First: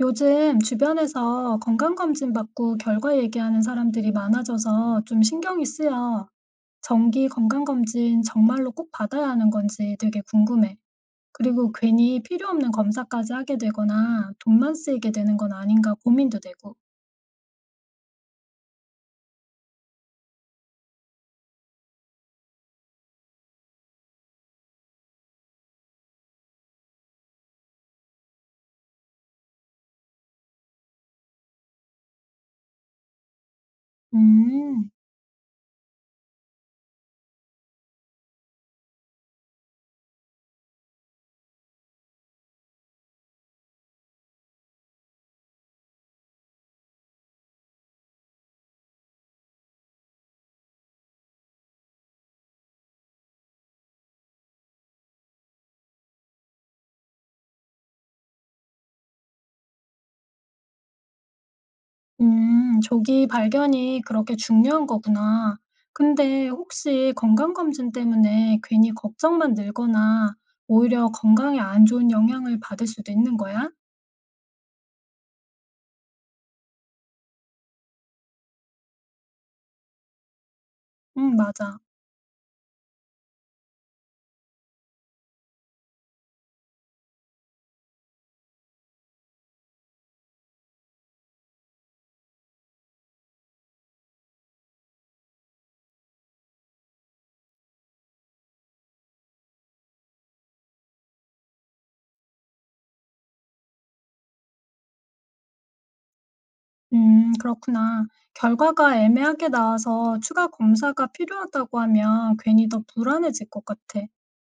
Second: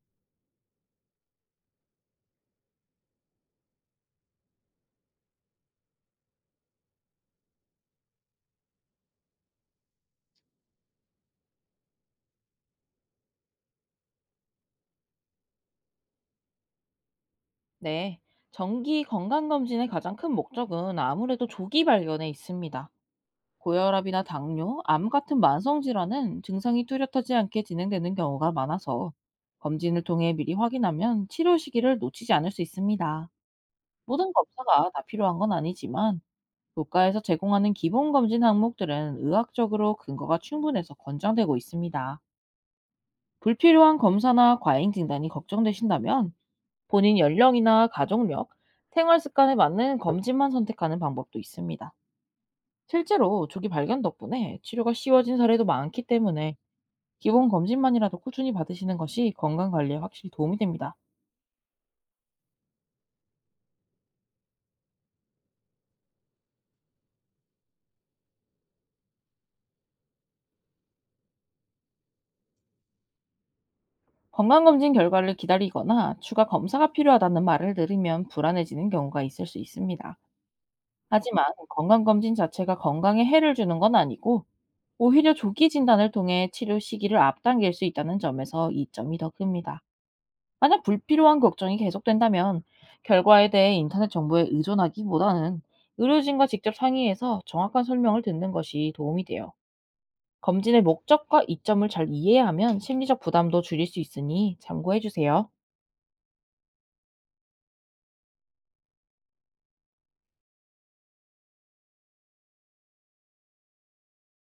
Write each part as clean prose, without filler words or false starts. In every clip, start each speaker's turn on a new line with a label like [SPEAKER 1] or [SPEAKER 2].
[SPEAKER 1] 요즘 주변에서 건강검진 받고 결과 얘기하는 사람들이 많아져서 좀 신경이 쓰여. 정기 건강검진 정말로 꼭 받아야 하는 건지 되게 궁금해. 그리고 괜히 필요 없는 검사까지 하게 되거나 돈만 쓰이게 되는 건 아닌가 고민도 되고.
[SPEAKER 2] 네, 정기 건강검진의 가장 큰 목적은 아무래도 조기 발견에 있습니다. 고혈압이나 당뇨, 암 같은 만성 질환은 증상이 뚜렷하지 않게 진행되는 경우가 많아서 검진을 통해 미리 확인하면 치료 시기를 놓치지 않을 수 있습니다. 모든
[SPEAKER 1] 음,
[SPEAKER 2] 검사가 다 필요한 건 아니지만 국가에서 제공하는 기본 검진 항목들은 의학적으로 근거가 충분해서 권장되고 있습니다. 불필요한 검사나 과잉 진단이 걱정되신다면 본인 연령이나 가족력, 생활 습관에 맞는 검진만 선택하는 방법도 있습니다. 실제로 조기 발견 덕분에 치료가 쉬워진 사례도 많기 때문에 기본 검진만이라도 꾸준히 받으시는 것이 건강 관리에 확실히 도움이 됩니다.
[SPEAKER 1] 조기 발견이 그렇게 중요한 거구나. 근데 혹시 건강검진 때문에 괜히 걱정만 늘거나 오히려 건강에 안 좋은 영향을 받을 수도 있는 거야?
[SPEAKER 2] 건강검진 결과를 기다리거나 추가 검사가 필요하다는 말을 들으면 불안해지는 경우가 있을 수 있습니다.
[SPEAKER 1] 응,
[SPEAKER 2] 하지만
[SPEAKER 1] 맞아.
[SPEAKER 2] 건강검진 자체가 건강에 해를 주는 건 아니고, 오히려 조기 진단을 통해 치료 시기를 앞당길 수 있다는 점에서 이점이 더 큽니다. 만약 불필요한 걱정이 계속된다면 결과에 대해 인터넷 정보에 의존하기보다는 의료진과 직접 상의해서 정확한 설명을 듣는 것이 도움이 돼요. 검진의 목적과 이점을 잘 이해하면 심리적 부담도 줄일 수 있으니 참고해 주세요.
[SPEAKER 1] 그렇구나. 결과가 애매하게 나와서 추가 검사가 필요하다고 하면 괜히 더 불안해질 것 같아.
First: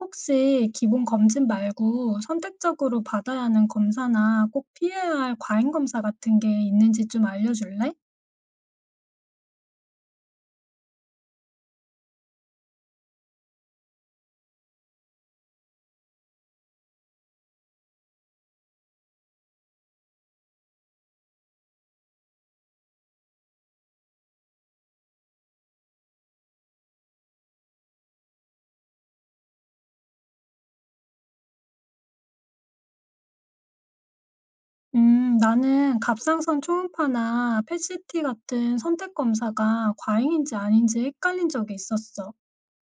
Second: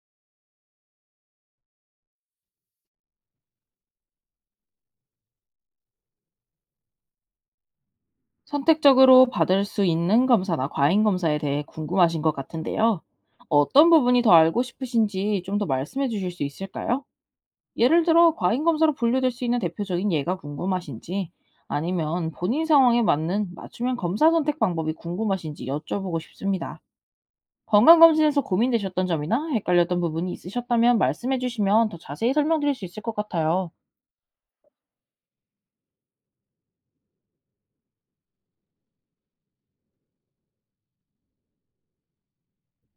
[SPEAKER 1] 혹시 기본 검진 말고 선택적으로 받아야 하는 검사나 꼭 피해야 할 과잉 검사 같은 게 있는지 좀 알려줄래?
[SPEAKER 2] 선택적으로 받을 수 있는 검사나 과잉 검사에 대해 궁금하신 것 같은데요. 어떤 부분이 더 알고 싶으신지 좀 더 말씀해 주실 수 있을까요? 예를 들어 과잉 검사로 분류될 수 있는 대표적인 예가 궁금하신지, 아니면 본인 상황에 맞는 맞춤형 검사 선택 방법이 궁금하신지 여쭤보고 싶습니다. 건강검진에서 고민되셨던 점이나 헷갈렸던 부분이 있으셨다면 말씀해 주시면 더 자세히 설명드릴 수 있을 것 같아요.
[SPEAKER 1] 나는 갑상선 초음파나 펫시티 같은 선택 검사가 과잉인지 아닌지 헷갈린 적이 있었어.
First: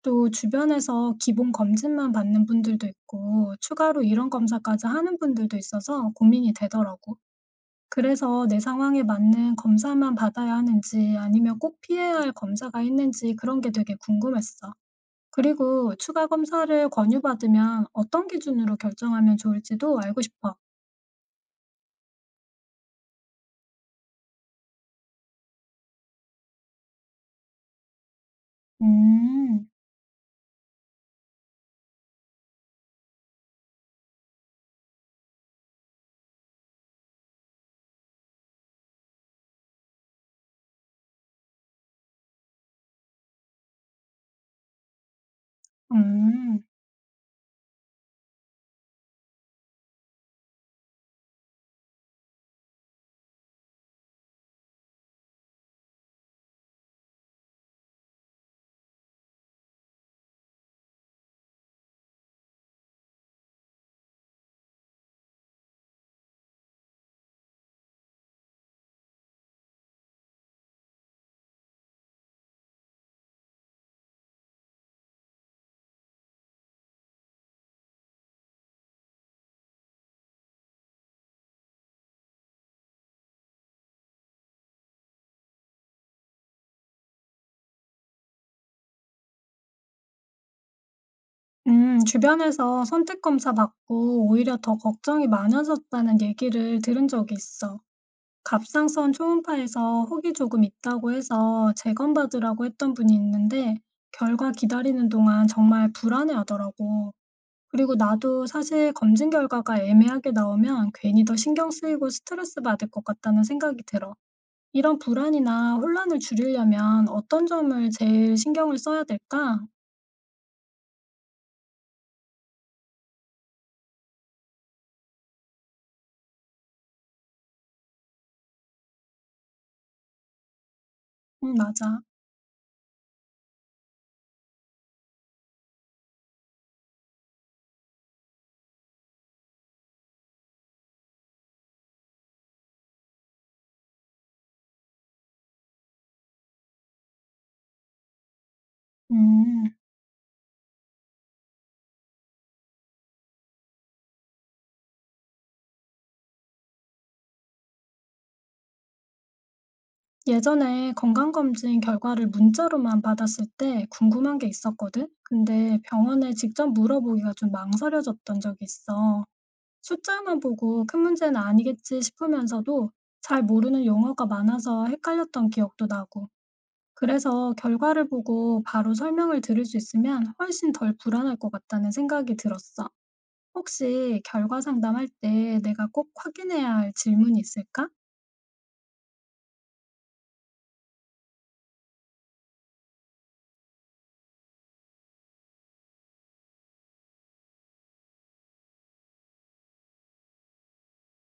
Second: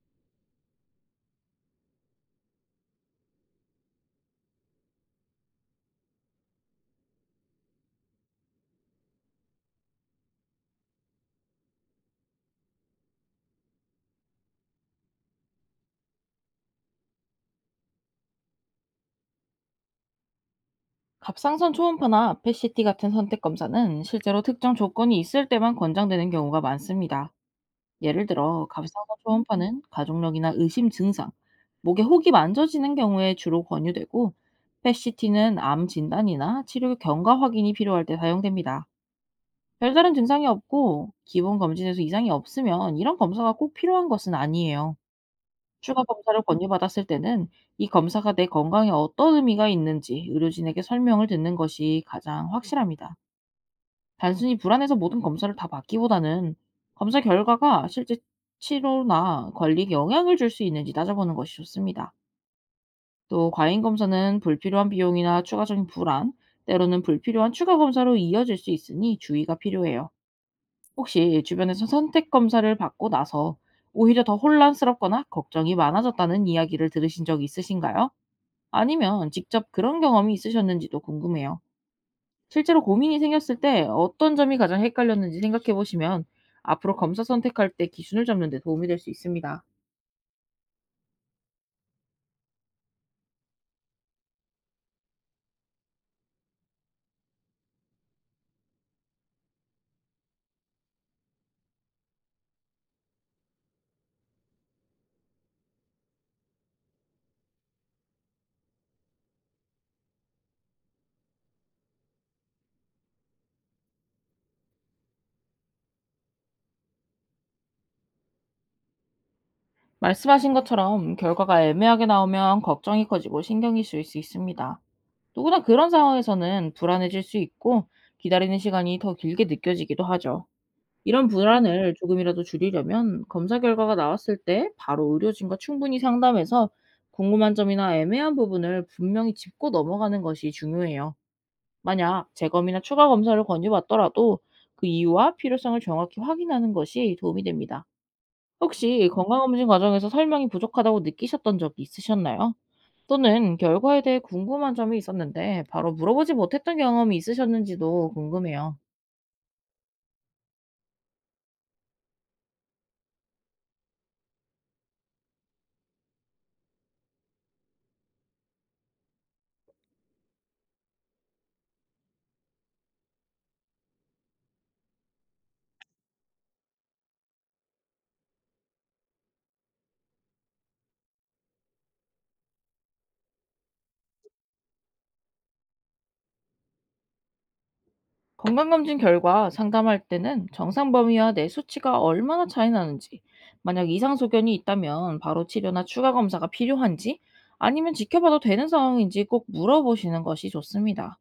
[SPEAKER 1] 또 주변에서 기본 검진만 받는 분들도 있고 추가로 이런 검사까지 하는 분들도 있어서 고민이 되더라고. 그래서 내 상황에 맞는 검사만 받아야 하는지 아니면 꼭 피해야 할 검사가 있는지 그런 게 되게 궁금했어. 그리고 추가 검사를 권유받으면 어떤 기준으로 결정하면 좋을지도 알고 싶어.
[SPEAKER 2] 갑상선 초음파나 p 시티 같은 선택 검사는 실제로 특정 조건이 있을 때만 권장되는 경우가 많습니다. 예를 들어 갑상선
[SPEAKER 1] 음,
[SPEAKER 2] 초음파는 가족력이나 의심 증상, 목에 혹이 만져지는 경우에 주로 권유되고, PET-CT는 암 진단이나 치료 경과 확인이 필요할 때 사용됩니다. 별다른 증상이 없고 기본 검진에서 이상이 없으면 이런 검사가 꼭 필요한 것은 아니에요. 추가 검사를
[SPEAKER 1] 음,
[SPEAKER 2] 권유받았을 때는 이 검사가 내 건강에 어떤 의미가 있는지 의료진에게 설명을 듣는 것이 가장 확실합니다. 단순히 불안해서 모든 검사를 다 받기보다는 검사 결과가 실제 치료나 관리에 영향을 줄 수 있는지 따져보는 것이 좋습니다. 또 과잉 검사는 불필요한 비용이나 추가적인 불안, 때로는 불필요한 추가 검사로 이어질 수 있으니 주의가 필요해요. 혹시 주변에서 선택 검사를 받고 나서 오히려 더 혼란스럽거나 걱정이 많아졌다는 이야기를 들으신 적 있으신가요? 아니면 직접 그런 경험이 있으셨는지도 궁금해요. 실제로 고민이 생겼을 때 어떤 점이 가장 헷갈렸는지 생각해 보시면 앞으로 검사 선택할 때 기준을 잡는 데 도움이 될 수 있습니다.
[SPEAKER 1] 주변에서 선택 검사 받고 오히려 더 걱정이 많아졌다는 얘기를 들은 적이 있어. 갑상선 초음파에서 혹이 조금 있다고 해서 재검받으라고 했던 분이 있는데 결과 기다리는 동안 정말 불안해하더라고. 그리고 나도 사실 검진 결과가 애매하게 나오면 괜히 더 신경 쓰이고 스트레스 받을 것 같다는 생각이 들어. 이런 불안이나 혼란을 줄이려면 어떤 점을 제일 신경을 써야 될까?
[SPEAKER 2] 말씀하신 것처럼 결과가 애매하게 나오면 걱정이 커지고 신경이 쓰일 수 있습니다. 누구나 그런 상황에서는 불안해질 수 있고, 기다리는 시간이 더 길게 느껴지기도 하죠. 이런 불안을
[SPEAKER 1] 맞아.
[SPEAKER 2] 조금이라도 줄이려면 검사 결과가 나왔을 때 바로 의료진과 충분히 상담해서 궁금한 점이나 애매한 부분을 분명히 짚고 넘어가는 것이 중요해요. 만약 재검이나 추가 검사를 권유받더라도 그 이유와 필요성을 정확히 확인하는 것이 도움이 됩니다. 혹시 건강검진
[SPEAKER 1] 음.
[SPEAKER 2] 과정에서 설명이 부족하다고 느끼셨던 적이 있으셨나요? 또는 결과에 대해 궁금한 점이 있었는데 바로 물어보지 못했던 경험이 있으셨는지도 궁금해요.
[SPEAKER 1] 예전에 건강검진 결과를 문자로만 받았을 때 궁금한 게 있었거든? 근데 병원에 직접 물어보기가 좀 망설여졌던 적이 있어. 숫자만 보고 큰 문제는 아니겠지 싶으면서도 잘 모르는 용어가 많아서 헷갈렸던 기억도 나고. 그래서 결과를 보고 바로 설명을 들을 수 있으면 훨씬 덜 불안할 것 같다는 생각이 들었어. 혹시 결과 상담할 때 내가 꼭 확인해야 할 질문이 있을까?
[SPEAKER 2] 건강검진 결과 상담할 때는 정상 범위와 내 수치가 얼마나 차이 나는지, 만약 이상 소견이 있다면 바로 치료나 추가 검사가 필요한지, 아니면 지켜봐도 되는 상황인지 꼭 물어보시는 것이 좋습니다.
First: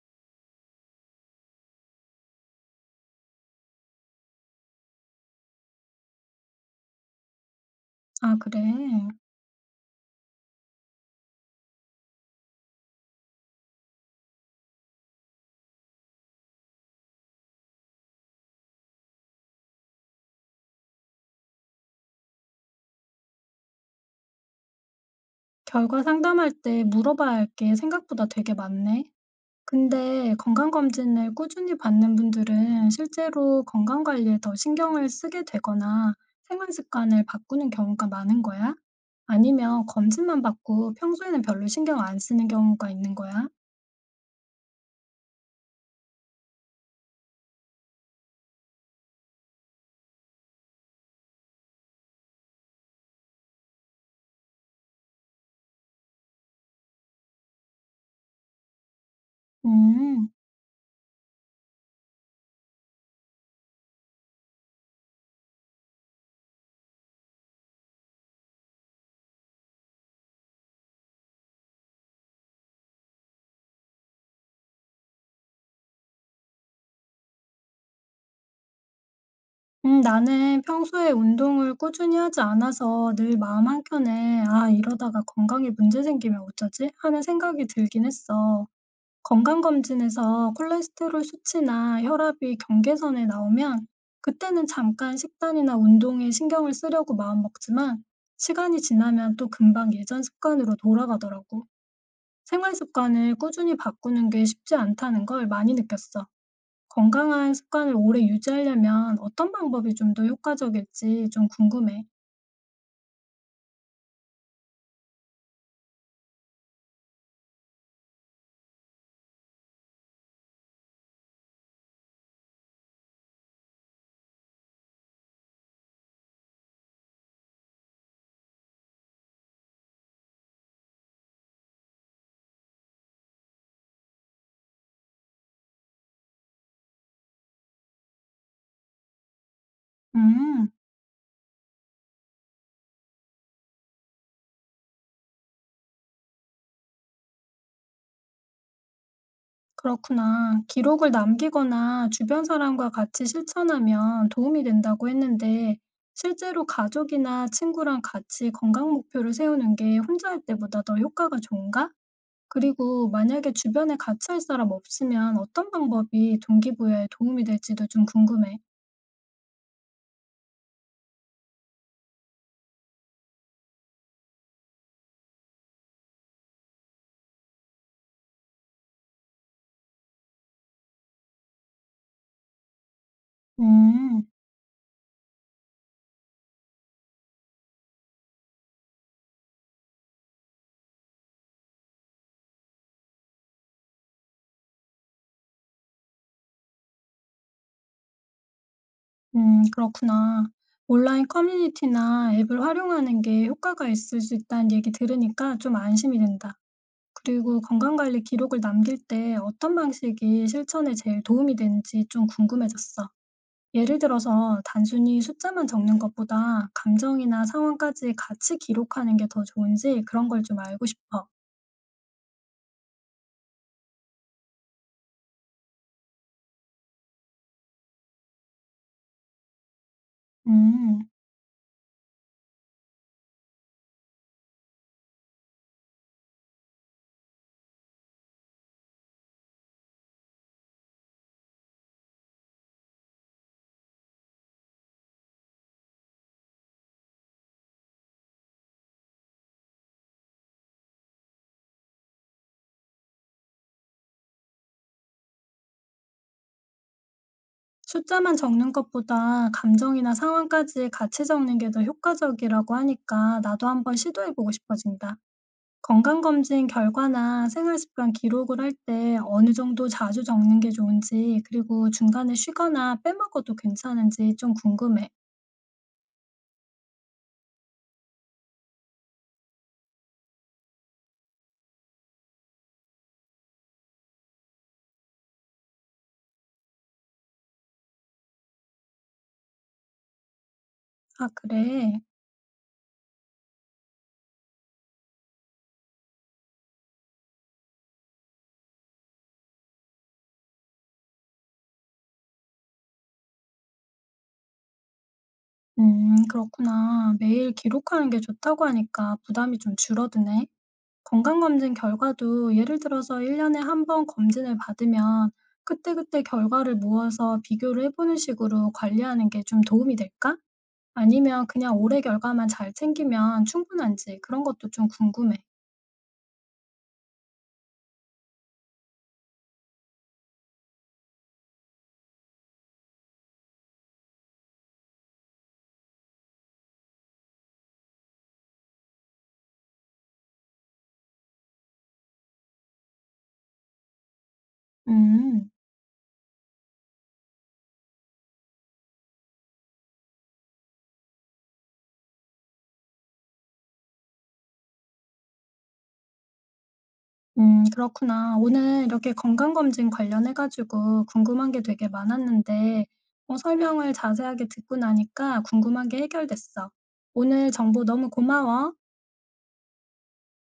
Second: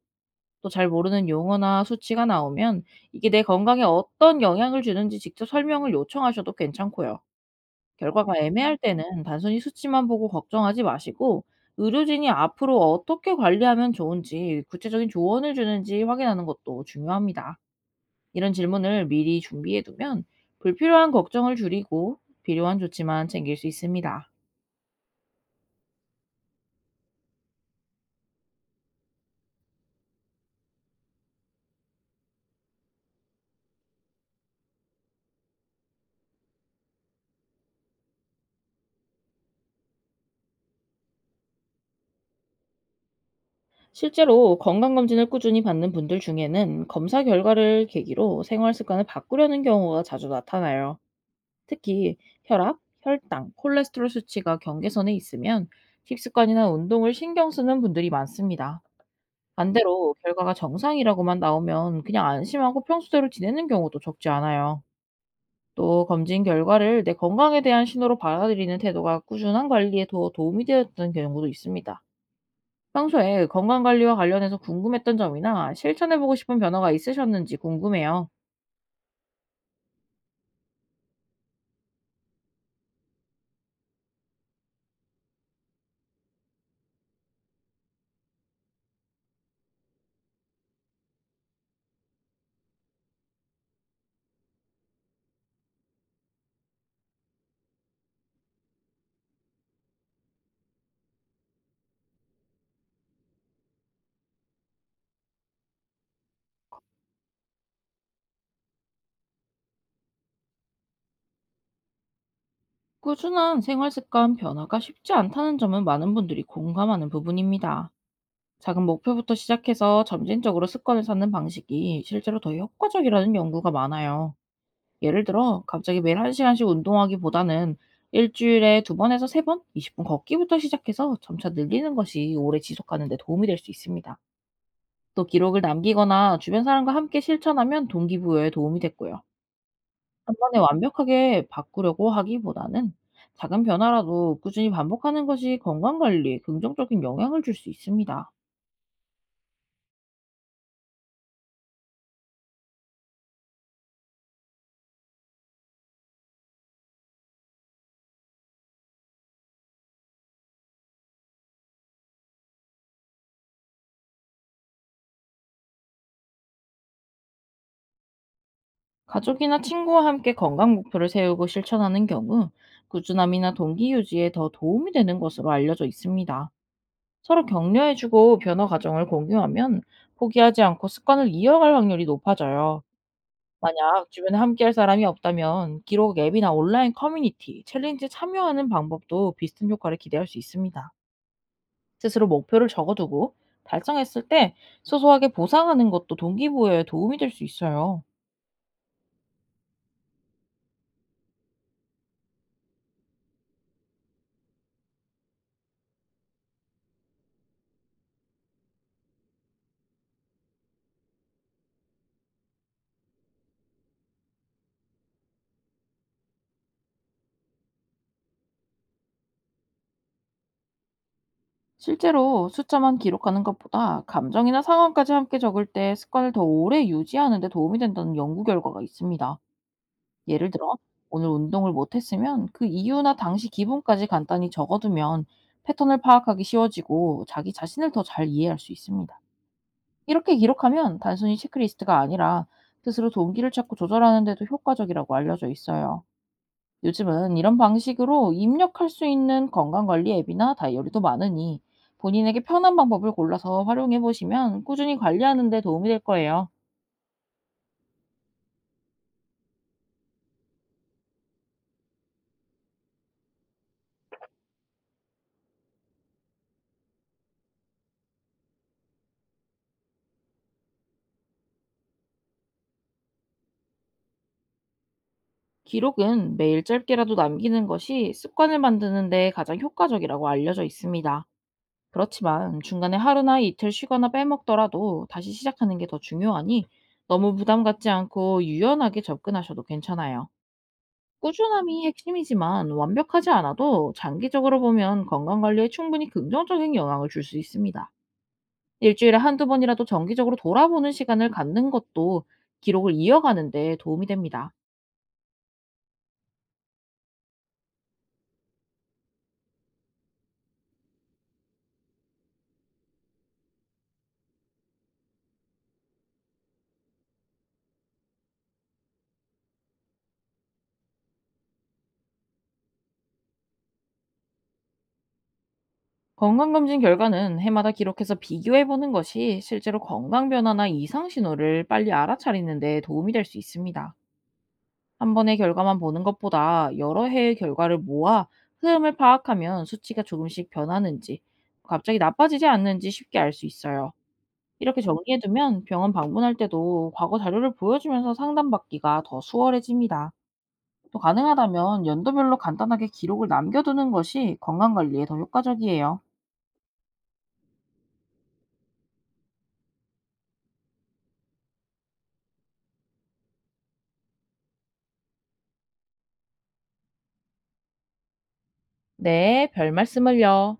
[SPEAKER 2] 또 잘 모르는 용어나 수치가 나오면 이게 내 건강에 어떤 영향을 주는지 직접 설명을 요청하셔도 괜찮고요. 결과가
[SPEAKER 1] 아, 그래.
[SPEAKER 2] 애매할 때는 단순히 수치만 보고 걱정하지 마시고, 의료진이 앞으로 어떻게 관리하면 좋은지 구체적인 조언을 주는지 확인하는 것도 중요합니다. 이런 질문을 미리 준비해 두면 불필요한 걱정을 줄이고 필요한 조치만 챙길 수 있습니다.
[SPEAKER 1] 결과 상담할 때 물어봐야 할 게 생각보다 되게 많네. 근데 건강검진을 꾸준히 받는 분들은 실제로 건강관리에 더 신경을 쓰게 되거나 생활 습관을 바꾸는 경우가 많은 거야? 아니면 검진만 받고 평소에는 별로 신경 안 쓰는 경우가 있는 거야?
[SPEAKER 2] 실제로 건강검진을 꾸준히 받는 분들 중에는 검사 결과를 계기로 생활 습관을 바꾸려는 경우가 자주 나타나요. 특히 혈압, 혈당, 콜레스테롤 수치가 경계선에 있으면 식습관이나 운동을 신경 쓰는 분들이 많습니다. 반대로
[SPEAKER 1] 음,
[SPEAKER 2] 결과가 정상이라고만 나오면 그냥 안심하고 평소대로 지내는 경우도 적지 않아요. 또 검진 결과를 내 건강에 대한 신호로 받아들이는 태도가 꾸준한 관리에 더 도움이 되었던 경우도 있습니다. 평소에 건강관리와 관련해서 궁금했던 점이나 실천해보고 싶은 변화가 있으셨는지 궁금해요.
[SPEAKER 1] 나는 평소에 운동을 꾸준히 하지 않아서 늘 마음 한켠에 아, 이러다가 건강에 문제 생기면 어쩌지? 하는 생각이 들긴 했어. 건강검진에서 콜레스테롤 수치나 혈압이 경계선에 나오면 그때는 잠깐 식단이나 운동에 신경을 쓰려고 마음먹지만 시간이 지나면 또 금방 예전 습관으로 돌아가더라고. 생활 습관을 꾸준히 바꾸는 게 쉽지 않다는 걸 많이 느꼈어. 건강한 습관을 오래 유지하려면 어떤 방법이 좀 더 효과적일지 좀 궁금해.
[SPEAKER 2] 꾸준한 생활 습관 변화가 쉽지 않다는 점은 많은 분들이 공감하는 부분입니다. 작은 목표부터 시작해서 점진적으로 습관을 쌓는 방식이 실제로 더 효과적이라는 연구가 많아요. 예를 들어, 갑자기 매일 1시간씩 운동하기보다는 일주일에 두 번에서 세 번, 20분 걷기부터 시작해서 점차 늘리는 것이 오래 지속하는 데 도움이 될 수 있습니다. 또 기록을 남기거나 주변 사람과 함께 실천하면 동기부여에 도움이 됐고요. 한 번에
[SPEAKER 1] 음.
[SPEAKER 2] 완벽하게 바꾸려고 하기보다는 작은 변화라도 꾸준히 반복하는 것이 건강관리에 긍정적인 영향을 줄 수 있습니다.
[SPEAKER 1] 그렇구나. 기록을 남기거나 주변 사람과 같이 실천하면 도움이 된다고 했는데, 실제로 가족이나 친구랑 같이 건강 목표를 세우는 게 혼자 할 때보다 더 효과가 좋은가? 그리고 만약에 주변에 같이 할 사람 없으면 어떤 방법이 동기부여에 도움이 될지도 좀 궁금해.
[SPEAKER 2] 가족이나 친구와 함께 건강 목표를 세우고 실천하는 경우 꾸준함이나 동기 유지에 더 도움이 되는 것으로 알려져 있습니다. 서로 격려해주고 변화 과정을 공유하면 포기하지 않고 습관을 이어갈 확률이 높아져요. 만약
[SPEAKER 1] 음,
[SPEAKER 2] 주변에 함께할 사람이 없다면 기록 앱이나 온라인 커뮤니티, 챌린지에 참여하는 방법도 비슷한 효과를 기대할 수 있습니다. 스스로 목표를 적어두고 달성했을 때 소소하게 보상하는 것도 동기부여에 도움이 될 수 있어요.
[SPEAKER 1] 그렇구나. 온라인 커뮤니티나 앱을 활용하는 게 효과가 있을 수 있다는 얘기 들으니까 좀 안심이 된다. 그리고 건강관리 기록을 남길 때 어떤 방식이 실천에 제일 도움이 되는지 좀 궁금해졌어. 예를 들어서 단순히 숫자만 적는 것보다 감정이나 상황까지 같이 기록하는 게 더 좋은지 그런 걸 좀 알고 싶어.
[SPEAKER 2] 실제로 숫자만 기록하는 것보다 감정이나 상황까지 함께 적을 때 습관을 더 오래 유지하는 데 도움이 된다는 연구 결과가 있습니다. 예를 들어
[SPEAKER 1] 음,
[SPEAKER 2] 오늘 운동을 못 했으면 그 이유나 당시 기분까지 간단히 적어두면 패턴을 파악하기 쉬워지고 자기 자신을 더 잘 이해할 수 있습니다. 이렇게 기록하면 단순히 체크리스트가 아니라 스스로 동기를 찾고 조절하는 데도 효과적이라고 알려져 있어요. 요즘은 이런 방식으로 입력할 수 있는 건강관리 앱이나 다이어리도 많으니 본인에게 편한 방법을 골라서 활용해 보시면 꾸준히 관리하는 데 도움이 될 거예요.
[SPEAKER 1] 숫자만 적는 것보다 감정이나 상황까지 같이 적는 게 더 효과적이라고 하니까 나도 한번 시도해보고 싶어진다. 건강검진 결과나 생활습관 기록을 할 때 어느 정도 자주 적는 게 좋은지, 그리고 중간에 쉬거나 빼먹어도 괜찮은지 좀 궁금해.
[SPEAKER 2] 기록은 매일 짧게라도 남기는 것이 습관을 만드는 데 가장 효과적이라고 알려져 있습니다. 그렇지만 중간에 하루나 이틀 쉬거나 빼먹더라도 다시 시작하는 게 더 중요하니 너무 부담 갖지 않고 유연하게 접근하셔도 괜찮아요.
[SPEAKER 1] 아,
[SPEAKER 2] 꾸준함이
[SPEAKER 1] 그래?
[SPEAKER 2] 핵심이지만 완벽하지 않아도 장기적으로 보면 건강관리에 충분히 긍정적인 영향을 줄 수 있습니다. 일주일에 한두 번이라도 정기적으로 돌아보는 시간을 갖는 것도 기록을 이어가는 데 도움이 됩니다.
[SPEAKER 1] 그렇구나. 매일 기록하는 게 좋다고 하니까 부담이 좀 줄어드네. 건강검진 결과도 예를 들어서 일년에 한번 검진을 받으면 그때그때 결과를 모아서 비교를 해보는 식으로 관리하는 게 좀 도움이 될까? 아니면 그냥 올해 결과만 잘 챙기면 충분한지 그런 것도 좀 궁금해.
[SPEAKER 2] 건강검진 결과는 해마다 기록해서 비교해보는 것이 실제로 건강 변화나 이상 신호를 빨리 알아차리는 데 도움이 될 수 있습니다. 한 번의 결과만 보는 것보다 여러 해의 결과를 모아 흐름을 파악하면 수치가 조금씩 변하는지, 갑자기 나빠지지 않는지 쉽게 알 수 있어요. 이렇게
[SPEAKER 1] 음.
[SPEAKER 2] 정리해두면 병원 방문할 때도 과거 자료를 보여주면서 상담받기가 더 수월해집니다. 또 가능하다면 연도별로 간단하게 기록을 남겨두는 것이 건강관리에 더 효과적이에요.
[SPEAKER 1] 그렇구나. 오늘 이렇게 건강검진 관련해 가지고 궁금한 게 되게 많았는데 설명을 자세하게 듣고 나니까 궁금한 게 해결됐어. 오늘 정보 너무 고마워.
[SPEAKER 2] 네, 별 말씀을요.